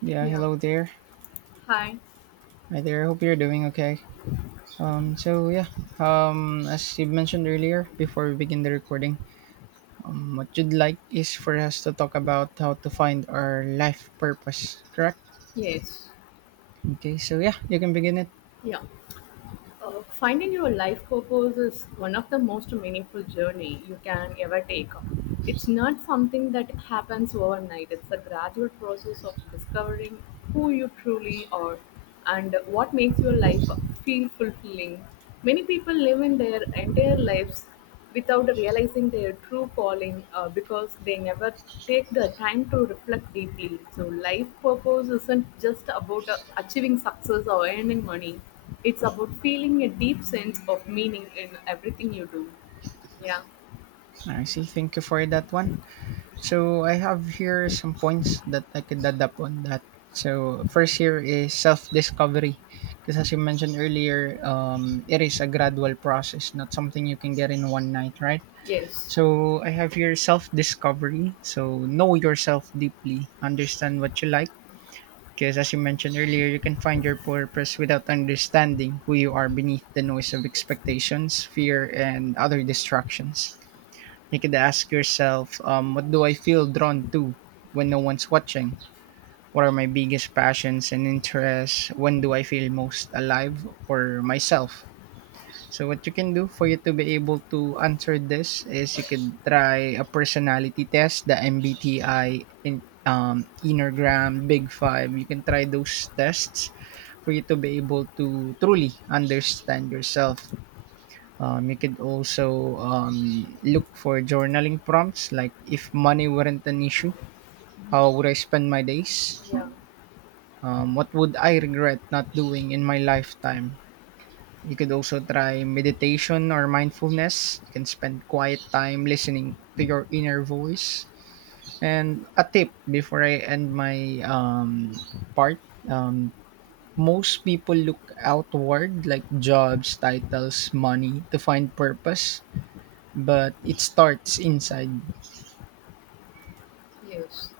Yeah, Yeah. hello there. Hi. Hi there. I hope you're doing okay. As you mentioned earlier, before we begin the recording, what you'd like is for us to talk about how to find our life purpose, correct? Yes. Okay, so yeah, you can begin it. Yeah. Finding your life purpose is one of the most meaningful journey you can ever take. It's not something that happens overnight. It's a gradual process of discovering who you truly are and what makes your life feel fulfilling. Many people live in their entire lives without realizing their true calling because they never take the time to reflect deeply. So, life purpose isn't just about achieving success or earning money, it's about feeling a deep sense of meaning in everything you do. Yeah, I see. Thank you for that one. So I have here some points that I could add up on that. So first here is self-discovery, because as you mentioned earlier, it is a gradual process, not something you can get in one night, right? yes, So I have here self discovery. So know yourself deeply, understand what you like. Because as you mentioned earlier, you can find your purpose without understanding who you are beneath the noise of expectations, fear, and other distractions. You could ask yourself, what do I feel drawn to when no one's watching? What are my biggest passions and interests? When do I feel most alive or myself? So what you can do for you to be able to answer this is you could try a personality test, the MBTI, in, Enneagram, Big Five. You can try those tests for you to be able to truly understand yourself. You could also look for journaling prompts like if money weren't an issue, how would I spend my days? yeah, What would I regret not doing in my lifetime? You could also try meditation or mindfulness. You can spend quiet time listening to your inner voice. And a tip before I end my part, um, most people look outward, like jobs, titles, money, to find purpose, but it starts inside. yes.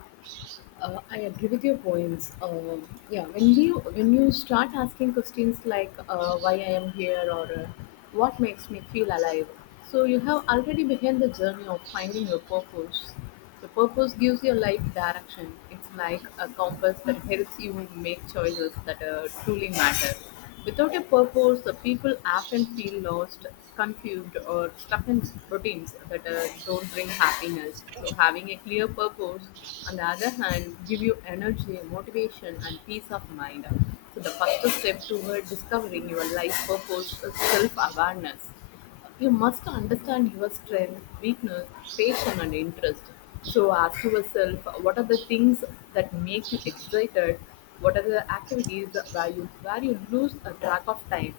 I agree with your points. Yeah, when you start asking questions like why I am here or what makes me feel alive, so you have already begun the journey of finding your purpose. So purpose gives your life direction. It's like a compass that helps you make choices that truly matter. Without a purpose, the people often feel lost, confused, or stuck in routines that don't bring happiness. So, having a clear purpose, on the other hand, give you energy, motivation, and peace of mind. So, the first step toward discovering your life purpose is self awareness. You must understand your strength, weakness, passion, and interest. So ask yourself, what are the things that make you excited? What are the activities where you lose a track of time?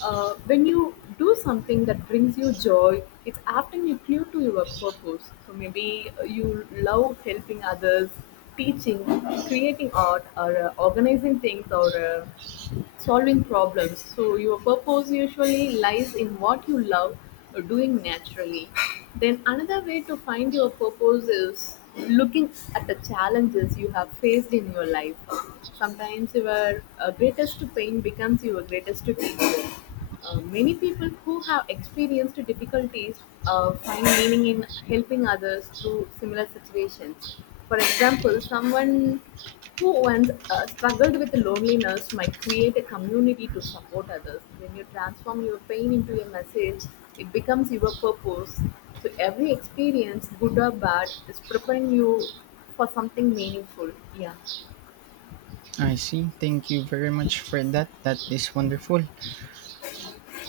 When you do something that brings you joy, it's often you clue to your purpose. So maybe you love helping others, teaching, creating art, or organizing things, or solving problems. So your purpose usually lies in what you love doing naturally. Then another way to find your purpose is looking at the challenges you have faced in your life. Sometimes your greatest pain becomes your greatest teacher. Many people who have experienced difficulties find meaning in helping others through similar situations. For example, someone who once struggled with loneliness might create a community to support others. When you transform your pain into a message, it becomes your purpose. So every experience, good or bad, is preparing you for something meaningful. Yeah. I see. Thank you very much for that. That is wonderful.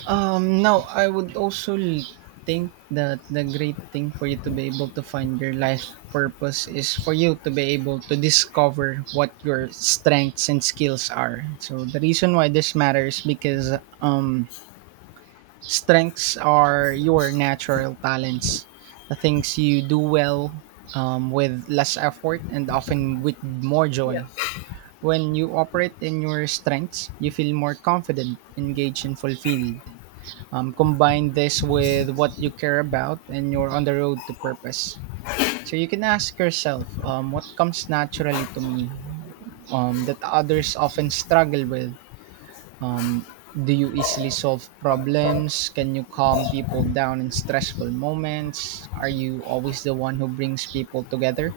Now I would also think that the great thing for you to be able to find your life purpose is for you to be able to discover what your strengths and skills are. So the reason why this matters because um strengths are your natural talents, the things you do well with less effort and often with more Yeah. joy. When you operate in your strengths, you feel more confident, engaged, and fulfilled. Combine this with what you care about and you're on the road to purpose. So you can ask yourself, what comes naturally to me that others often struggle with? um, do you easily solve problems? Can you calm people down in stressful moments? Are you always the one who brings people together?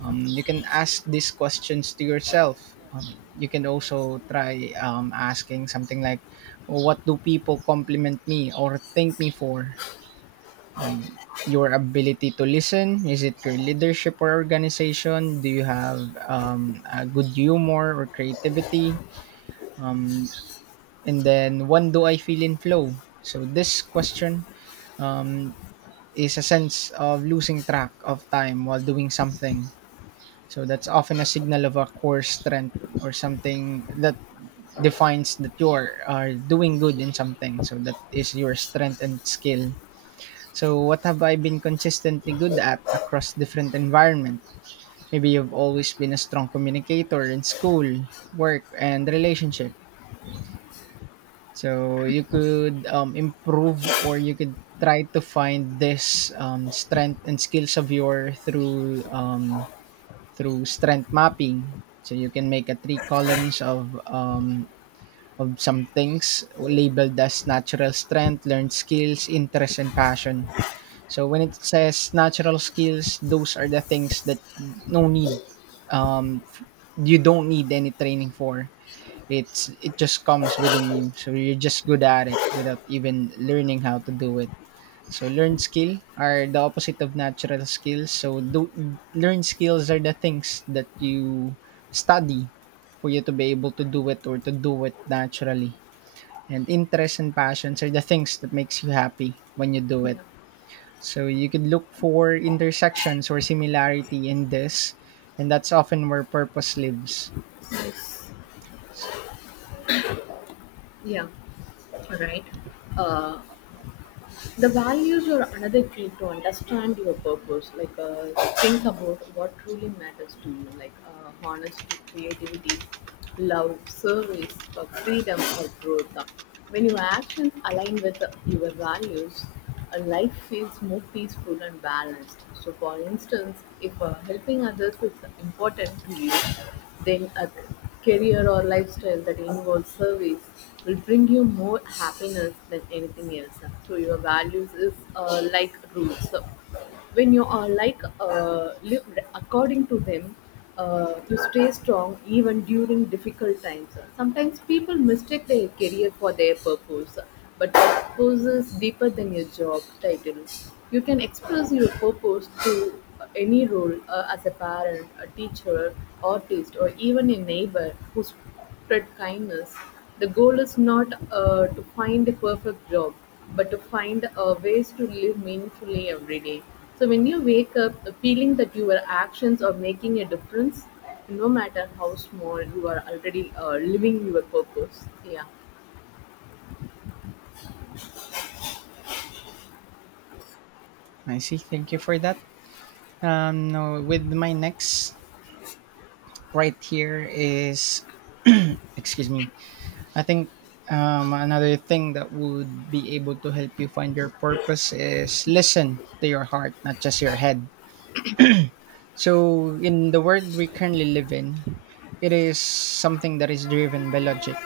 You can ask these questions to yourself. You can also try asking something like, what do people compliment me or thank me for? Your ability to listen? Is it your leadership or organization? Do you have a good humor or creativity? Um, and then, when do I feel in flow? So, this question um, is a sense of losing track of time while doing something. So, that's often a signal of a core strength or something that defines that you're are doing good in something. So, that is your strength and skill. So, what have I been consistently good at across different environment? Maybe you've always been a strong communicator in school, work, and relationship. So, you could improve, or you could try to find this strength and skills of your through through strength mapping. So you can make a three columns of some things labeled as natural strength, learned skills, interest, and passion. So when it says natural skills, those are the things that no need, um, f- you don't need any training for. It just comes within you, so you're just good at it without even learning how to do it. So learned skill are the opposite of natural skills. Learned skills are the things that you study for you to be able to do it or to do it naturally. And interests and passions are the things that makes you happy when you do it, Yeah. so you could look for intersections or similarity in this, and that's often where purpose lives. Yeah, right. Uh, the values are another key to understand your purpose, like think about what truly matters to you, like honesty, creativity, love, service, or freedom, or growth. When your actions align with your values, life feels more peaceful and balanced. So, for instance, if helping others is important to you, then a career or lifestyle that involves service will bring you more happiness than anything else. So, your values is like roots. So, when you are like lived according to them, you stay strong even during difficult times. Sometimes people mistake their career for their purpose, but purpose is deeper than your job title. You can express your purpose to any role, as a parent, a teacher, artist, or even a neighbor who spread kindness. The goal is not to find a perfect job, but to find ways to live meaningfully every day. So when you wake up feeling that your actions are making a difference, no matter how small, you are already living your purpose. Yeah, I see. Thank you for that. Now with my next right here is, excuse me. I think another thing that would be able to help you find your purpose is listen to your heart, not just your head. So in the world we currently live in, it is something that is driven by logic,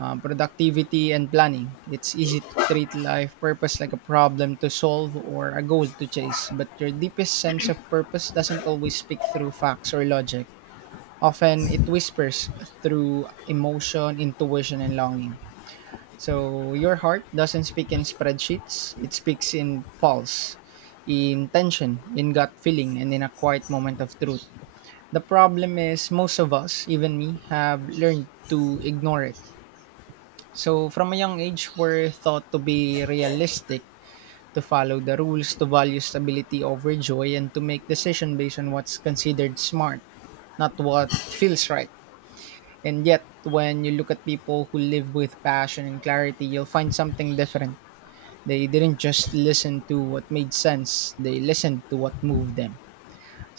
productivity, and planning. It's easy to treat life purpose like a problem to solve or a goal to chase, but your deepest sense of purpose doesn't always speak through facts or logic. Often it whispers through emotion, intuition, and longing. So your heart doesn't speak in spreadsheets, it speaks in pulse, in tension, in gut feeling, and in a quiet moment of truth. The problem is most of us, even me, have learned to ignore it. So, from a young age, we're taught to be realistic, to follow the rules, to value stability over joy, and to make decision based on what's considered smart, not what feels right. And yet, when you look at people who live with passion and clarity, you'll find something different. They didn't just listen to what made sense, they listened to what moved them.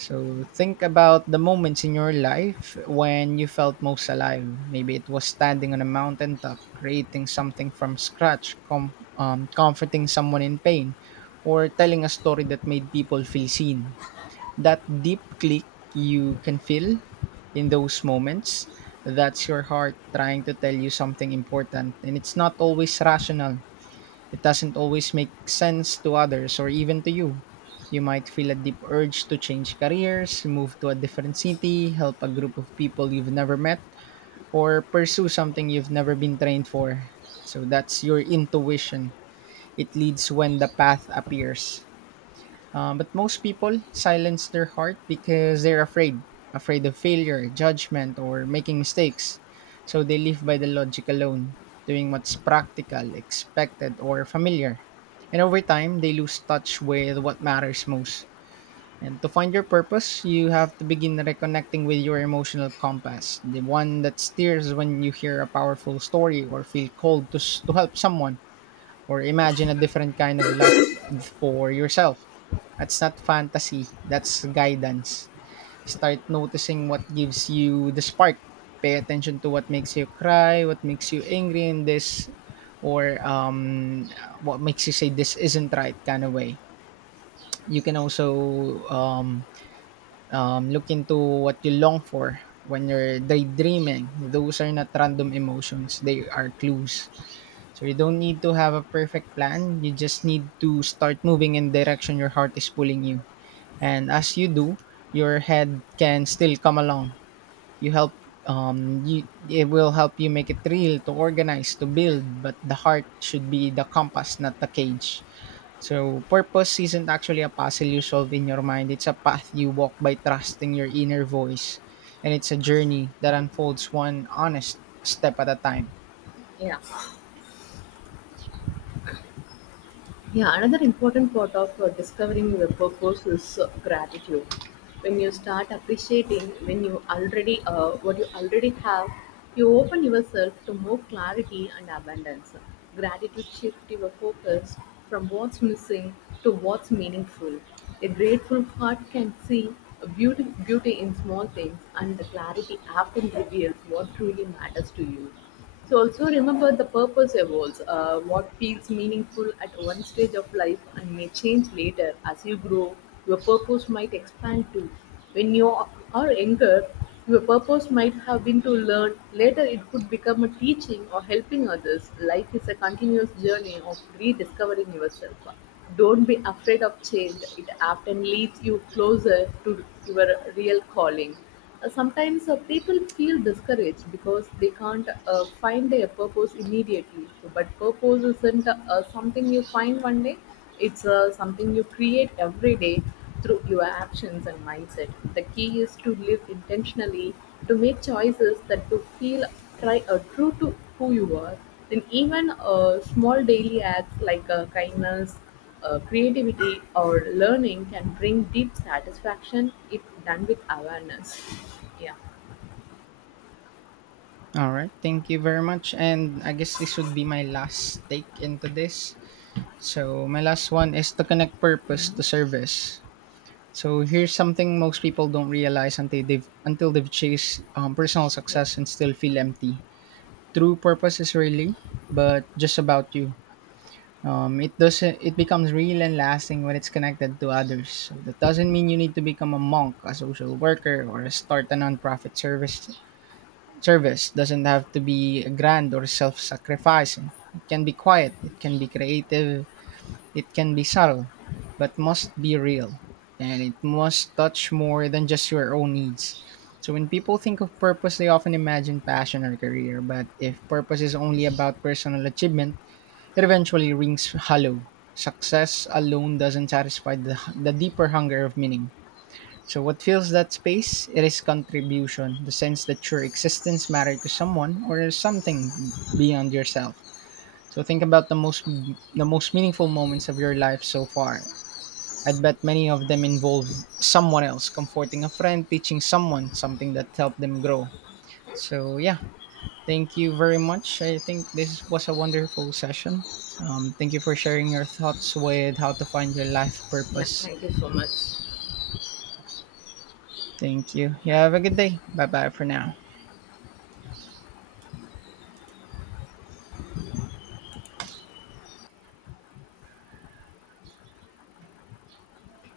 So think about the moments in your life when you felt most alive. Maybe it was standing on a mountaintop, creating something from scratch, comforting someone in pain, or telling a story that made people feel seen. That deep click you can feel in those moments, that's your heart trying to tell you something important. And it's not always rational. It doesn't always make sense to others or even to you. You might feel a deep urge to change careers, move to a different city, help a group of people you've never met, or pursue something you've never been trained for. So that's your intuition. It leads when the path appears. But most people silence their heart because they're afraid, afraid of failure, judgment, or making mistakes. So they live by the logic alone, doing what's practical, expected, or familiar. And over time, they lose touch with what matters most. And to find your purpose, you have to begin reconnecting with your emotional compass, the one that steers when you hear a powerful story or feel called to, to help someone or imagine a different kind of life for yourself. That's not fantasy, that's guidance. Start noticing what gives you the spark. Pay attention to what makes you cry, what makes you angry in this, or what makes you say this isn't right kind of way. You can also look into what you long for when you're daydreaming. Those are not random emotions, they are clues. So you don't need to have a perfect plan. You just need to start moving in direction your heart is pulling you. And as you do, your head can still come along. You help you it will help you make it real, to organize, to build, but the heart should be the compass, not the cage. So purpose isn't actually a puzzle you solve in your mind, it's a path you walk by trusting your inner voice, and it's a journey that unfolds one honest step at a time. yeah. Yeah, another important part of discovering your purpose is gratitude. When you start appreciating when you already what you already have, you open yourself to more clarity and abundance. Gratitude shifts your focus from what's missing to what's meaningful. A grateful heart can see a beauty in small things, and the clarity often reveals what truly matters to you. So also remember the purpose evolves. What feels meaningful at one stage of life and may change later as you grow. Your purpose might expand too. When you are younger, your purpose might have been to learn. Later, it could become a teaching or helping others. Life is a continuous journey of rediscovering yourself. Don't be afraid of change. It often leads you closer to your real calling. Sometimes people feel discouraged because they can't find their purpose immediately. So, but purpose isn't something you find one day, it's something you create every day through your actions and mindset. The key is to live intentionally, to make choices that to feel try, true to who you are. Then even small daily acts like kindness, creativity, or learning can bring deep satisfaction if done with awareness. Yeah, All right, thank you very much. And I guess this would be my last take into this. So, my last one is to connect purpose to service. So, here's something most people don't realize until they've chased personal yeah, success and still feel empty. True purpose is really, but just about you. It doesn't. It becomes real and lasting when it's connected to others. So that doesn't mean you need to become a monk, a social worker, or start a nonprofit service. Service doesn't have to be grand or self sacrificing. It can be quiet, it can be creative, it can be subtle, but must be real. And it must touch more than just your own needs. So when people think of purpose, they often imagine passion or career. But if purpose is only about personal achievement, it eventually rings hollow. Success alone doesn't satisfy the deeper hunger of meaning. So what fills that space? It is contribution, the sense that your existence mattered to someone or something beyond yourself. So think about the most meaningful moments of your life so far. I'd bet many of them involve someone else, comforting a friend, teaching someone something that helped them grow. So yeah, thank you very much. I think this was a wonderful session. Thank you for sharing your thoughts with how to find your life yeah. purpose. Thank you so much. Thank you. You have a good day. Bye bye for now.